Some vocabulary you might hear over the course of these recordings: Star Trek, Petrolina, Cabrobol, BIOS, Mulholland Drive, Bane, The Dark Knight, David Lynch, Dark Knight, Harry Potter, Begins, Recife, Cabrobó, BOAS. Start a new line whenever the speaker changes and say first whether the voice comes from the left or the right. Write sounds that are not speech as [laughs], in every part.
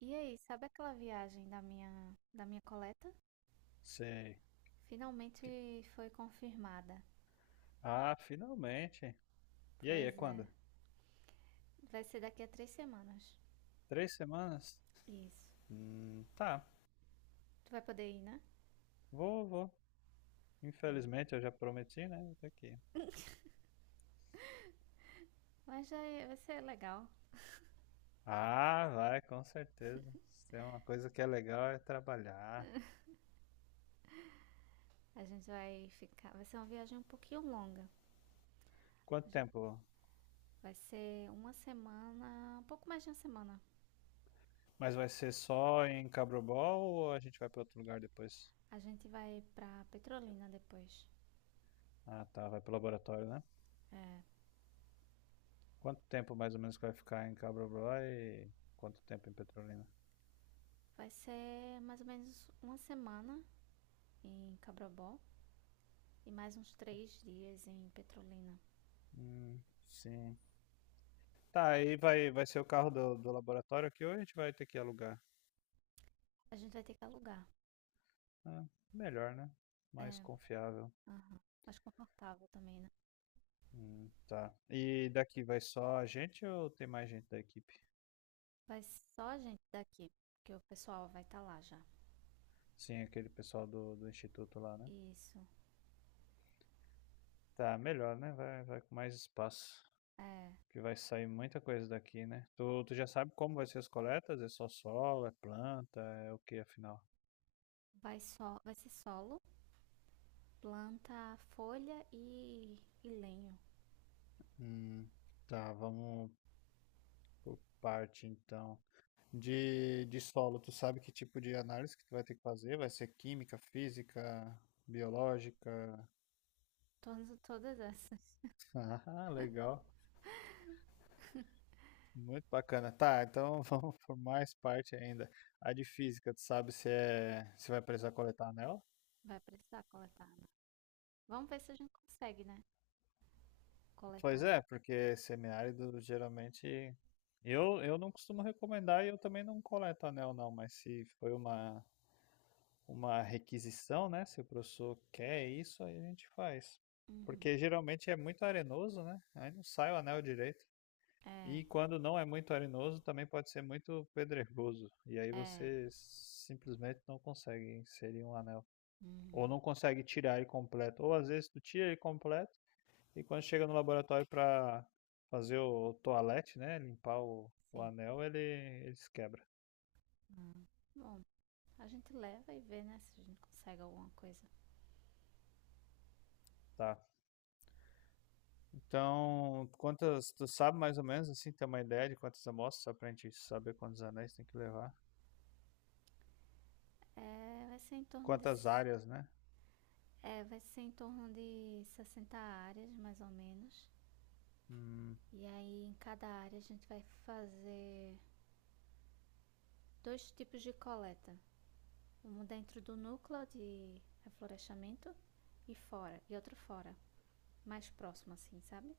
right: E aí, sabe aquela viagem da minha coleta?
left: Sei. Que-
right: Finalmente foi confirmada.
left: Ah, finalmente. E aí, é
right: Pois é,
left: quando?
right: vai ser daqui a três semanas.
left: Três semanas?
right: Isso.
left: Tá.
right: Tu vai poder ir, né?
left: Vou, vou. Infelizmente, eu já prometi, né? Eu tô aqui.
right: Vai ser legal.
left: Ah, vai, com certeza. Se tem uma coisa que é legal é trabalhar.
right: A gente vai ficar. Vai ser uma viagem um pouquinho longa.
left: Quanto tempo?
right: Vai ser uma semana, um pouco mais de uma semana.
left: Mas vai ser só em Cabrobol ou a gente vai para outro lugar depois?
right: A gente vai pra Petrolina depois.
left: Ah, tá. Vai pro laboratório, né? Quanto tempo mais ou menos que vai ficar em Cabrobol e quanto tempo em Petrolina?
right: Vai ser mais ou menos uma semana em Cabrobó e mais uns três dias em Petrolina.
left: Hum, sim. Tá, aí vai ser o carro do laboratório aqui ou a gente vai ter que alugar?
right: A gente vai ter que alugar.
left: Ah, melhor, né? Mais
right: É,
left: confiável.
right: aham. Mais confortável também, né?
left: Tá. E daqui vai só a gente ou tem mais gente da equipe?
right: Vai só a gente daqui, porque o pessoal vai estar lá já.
left: Sim, aquele pessoal do instituto lá, né?
right: Isso.
left: Tá, melhor, né? Vai com mais espaço.
right: É,
left: Que vai sair muita coisa daqui, né? Tu já sabe como vai ser as coletas? É só solo, é planta, é o que afinal?
right: vai ser solo, planta, folha e lenho.
left: Hum, tá, vamos por parte então. De solo, tu sabe que tipo de análise que tu vai ter que fazer? Vai ser química, física, biológica?
right: Todas, todas essas. [laughs]
left: [laughs] Ah, legal. Muito bacana. Tá, então [laughs] vamos por mais parte ainda. A de física, tu sabe se vai precisar coletar anel?
right: Vai precisar coletar, né? Vamos ver se a gente consegue, né?
left: Pois
right: Coletar.
left: é, porque semiárido geralmente eu não costumo recomendar e eu também não coleto anel não, mas se foi uma requisição, né? Se o professor quer isso, aí a gente faz.
right: Uhum.
left: Porque geralmente é muito arenoso, né? Aí não sai o anel direito.
right: É,
left: E quando não é muito arenoso, também pode ser muito pedregoso. E aí
right: é.
left: você simplesmente não consegue inserir um anel. Ou
right: Uhum.
left: não consegue tirar ele completo. Ou às vezes tu tira ele completo e quando chega no laboratório para fazer o toalete, né? Limpar o
right: Sim.
left: anel, ele se quebra.
right: Uhum. Bom, a gente leva e vê, né, se a gente consegue alguma coisa.
left: Tá, então, tu sabe mais ou menos assim, ter uma ideia de quantas amostras, só pra gente saber quantos anéis tem que levar?
right: É, vai ser em torno de,
left: Quantas
right: s-
left: áreas, né?
right: É, vai ser em torno de 60 áreas, mais ou menos.
left: Hum,
right: E aí, em cada área, a gente vai fazer dois tipos de coleta: um dentro do núcleo de reflorestamento e outro fora, mais próximo, assim, sabe?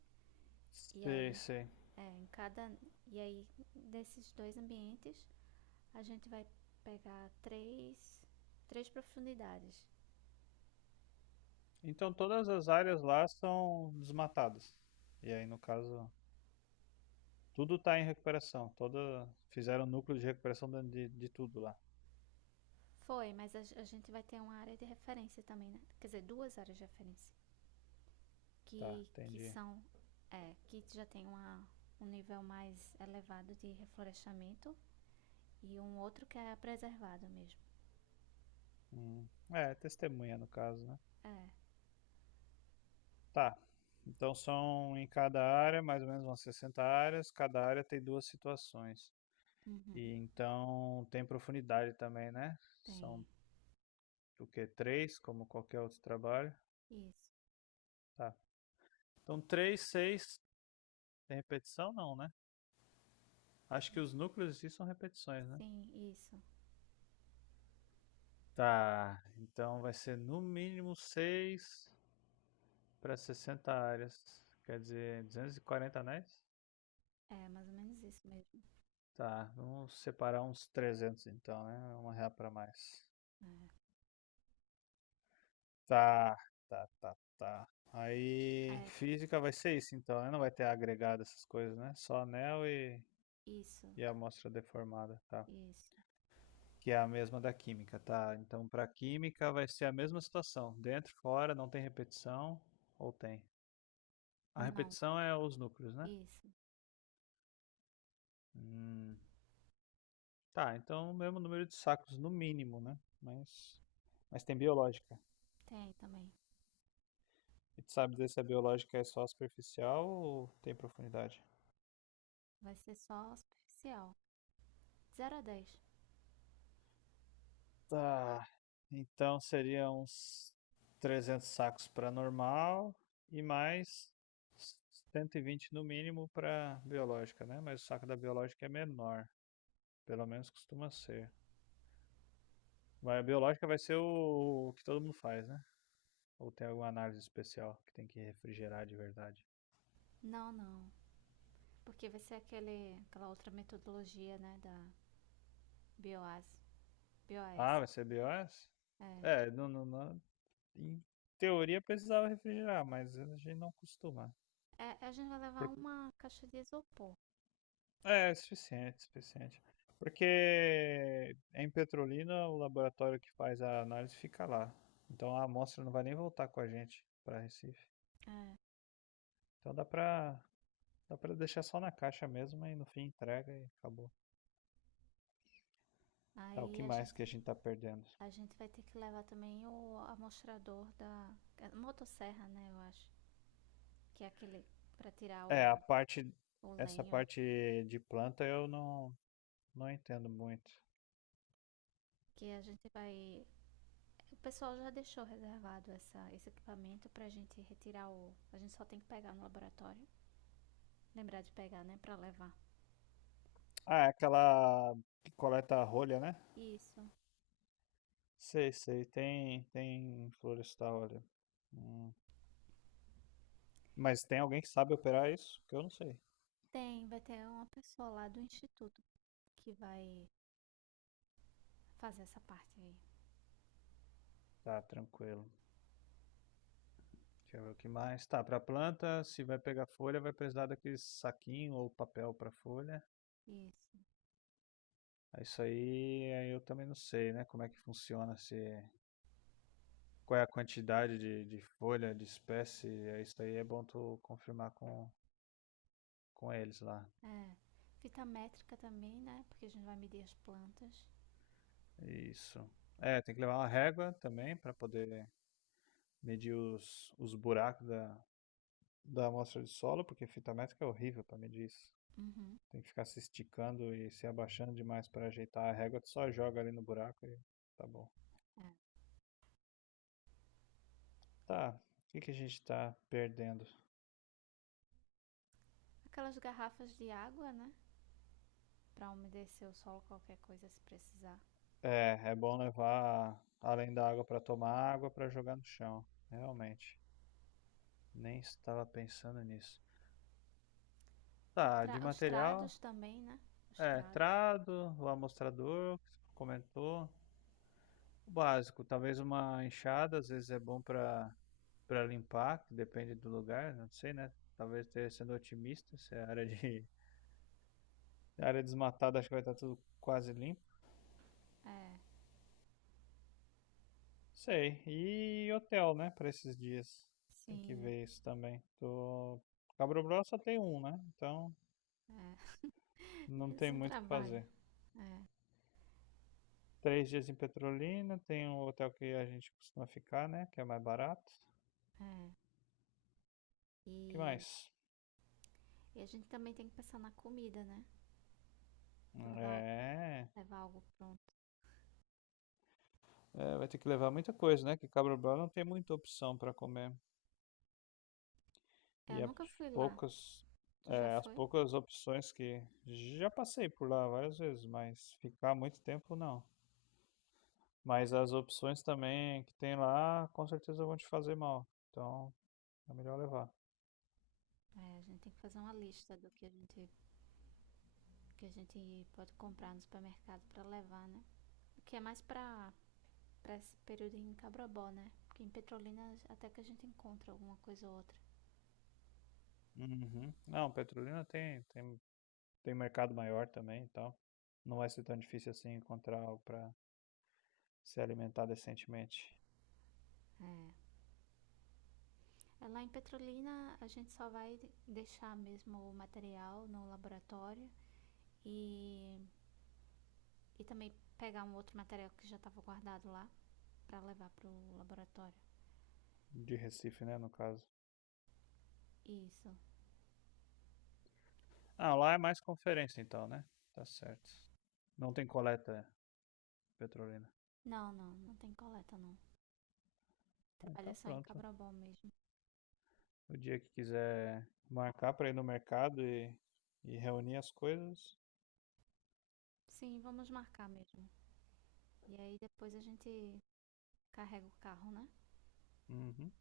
right: E
left: sei,
right: aí,
left: sei.
right: é, em cada. E aí, desses dois ambientes, a gente vai pegar três profundidades.
left: Então todas as áreas lá são desmatadas. E aí, no caso, tudo tá em recuperação. Fizeram núcleo de recuperação dentro de tudo lá.
right: Foi, mas a gente vai ter uma área de referência também, né? Quer dizer, duas áreas de referência.
left: Tá,
right: Que
left: entendi.
right: são É, que já tem um nível mais elevado de reflorestamento e um outro que é preservado mesmo.
left: É, testemunha no caso, né?
right: É,
left: Tá. Então são em cada área, mais ou menos umas 60 áreas. Cada área tem duas situações.
right: uhum,
left: E então tem profundidade também, né? São
right: tem
left: o quê? Três, como qualquer outro trabalho.
right: isso.
left: Tá. Então três, seis, tem repetição não, né? Acho que os núcleos em si são repetições, né?
right: Sim, isso.
left: Tá. Então vai ser no mínimo seis para 60 áreas. Quer dizer, 240 anéis?
right: É mais ou menos isso mesmo.
left: Tá. Vamos separar uns 300 então, né? Uma real para mais. Tá, tá, tá, tá.
right: É,
left: Aí,
right: é
left: física vai ser isso então, né? Não vai ter agregado essas coisas, né? Só anel e,
right: isso,
left: e amostra deformada, tá?
right: isso.
left: Que é a mesma da química, tá? Então, pra química vai ser a mesma situação. Dentro, fora, não tem repetição, ou tem? A
right: Não,
left: repetição é os núcleos, né?
right: isso.
left: Hum, tá, então o mesmo número de sacos, no mínimo, né? Mas tem biológica.
right: Tem também.
left: E tu sabe dizer se a biológica é só superficial ou tem profundidade?
right: Vai ser só superficial, zero a dez.
left: Tá. Então seria uns 300 sacos para normal e mais 120 no mínimo para biológica, né? Mas o saco da biológica é menor, pelo menos costuma ser. Mas a biológica vai ser o que todo mundo faz, né? Ou tem alguma análise especial que tem que refrigerar de verdade?
right: Não, não. Porque vai ser aquela outra metodologia, né, da BOAS.
left: Ah,
right: BOAS.
left: vai ser BIOS?
right: É.
left: É, não, não, em teoria precisava refrigerar, mas a gente não costuma.
right: É, a gente vai levar uma caixa de isopor.
left: É suficiente, suficiente. Porque em Petrolina o laboratório que faz a análise fica lá. Então a amostra não vai nem voltar com a gente para Recife.
right: É.
left: Então dá pra deixar só na caixa mesmo e no fim entrega e acabou. Tá, o que
right: Aí a
left: mais
right: gente,
left: que a gente tá perdendo?
right: a gente vai ter que levar também o amostrador da a motosserra, né? Eu acho. Que é aquele para tirar
left: É,
right: o
left: essa
right: lenho.
left: parte de planta eu não entendo muito.
right: Que a gente vai. O pessoal já deixou reservado esse equipamento pra gente retirar o. A gente só tem que pegar no laboratório. Lembrar de pegar, né? Pra levar.
left: Ah, é aquela que coleta a rolha, né?
right: Isso.
left: Sei, sei, tem em florestal ali. Hum. Mas tem alguém que sabe operar isso? Que eu não sei.
right: Tem, vai ter uma pessoa lá do instituto que vai fazer essa parte aí.
left: Tá, tranquilo. Deixa eu ver o que mais. Tá, pra planta, se vai pegar folha, vai precisar daquele saquinho ou papel pra folha.
right: Isso.
left: É isso aí, eu também não sei, né? Como é que funciona, se qual é a quantidade de folha, de espécie. É isso aí é bom tu confirmar com eles lá.
right: É. Fita métrica também, né? Porque a gente vai medir as plantas.
left: Isso. É, tem que levar uma régua também pra poder medir os buracos da amostra de solo, porque fita métrica é horrível pra medir isso.
right: Uhum.
left: Tem que ficar se esticando e se abaixando demais para ajeitar a régua. Tu só joga ali no buraco e tá bom.
right: É.
left: Tá, o que que a gente tá perdendo?
right: Aquelas garrafas de água, né? Pra umedecer o solo, qualquer coisa se precisar.
left: É, é bom levar, além da água para tomar, água para jogar no chão. Realmente, nem estava pensando nisso. Tá, de
right: Os
left: material,
right: trados também, né? Os
left: é,
right: trados.
left: trado, o amostrador, comentou. O básico, talvez uma enxada, às vezes é bom para limpar, que depende do lugar, não sei, né? Talvez esteja sendo otimista, se é área desmatada, acho que vai estar tudo quase limpo.
right: É,
left: Sei. E hotel, né? Para esses dias. Tem que
right: sim.
left: ver isso também. Tô. Cabo Brabo só tem um, né? Então
right: É. [laughs]
left: não
right: Menos
left: tem
right: um
left: muito o que
right: trabalho.
left: fazer. 3 dias em Petrolina. Tem um hotel que a gente costuma ficar, né? Que é mais barato.
right: É. E...
left: O que mais?
right: e a gente também tem que pensar na comida, né? Levar, al-
left: É.
right: levar algo pronto.
left: é, vai ter que levar muita coisa, né? Que Cabo Brabo não tem muita opção para comer.
right: É, eu
left: E
right: nunca fui lá.
left: poucas,
right: Tu já
left: é, as
right: foi?
left: poucas opções que já passei por lá várias vezes, mas ficar muito tempo não. Mas as opções também que tem lá, com certeza vão te fazer mal. Então, é melhor levar.
right: É, a gente tem que fazer uma lista do que a gente pode comprar no supermercado pra levar, né? Que é mais pra, pra esse período em Cabrobó, né? Porque em Petrolina até que a gente encontra alguma coisa ou outra.
left: Uhum. Não, Petrolina tem mercado maior também, então não vai ser tão difícil assim encontrar algo para se alimentar decentemente.
right: É. Lá em Petrolina a gente só vai deixar mesmo o material no laboratório e, e também pegar um outro material que já estava guardado lá pra levar pro laboratório.
left: De Recife, né, no caso.
right: Isso.
left: Ah, lá é mais conferência então, né? Tá certo. Não tem coleta, Petrolina.
right: Não tem coleta não.
left: Ah,
right: Trabalha
left: então
right: só em
left: pronto.
right: Cabrobó mesmo.
left: O dia que quiser marcar para ir no mercado e reunir as coisas.
right: Sim, vamos marcar mesmo. E aí depois a gente carrega o carro, né?
left: Uhum.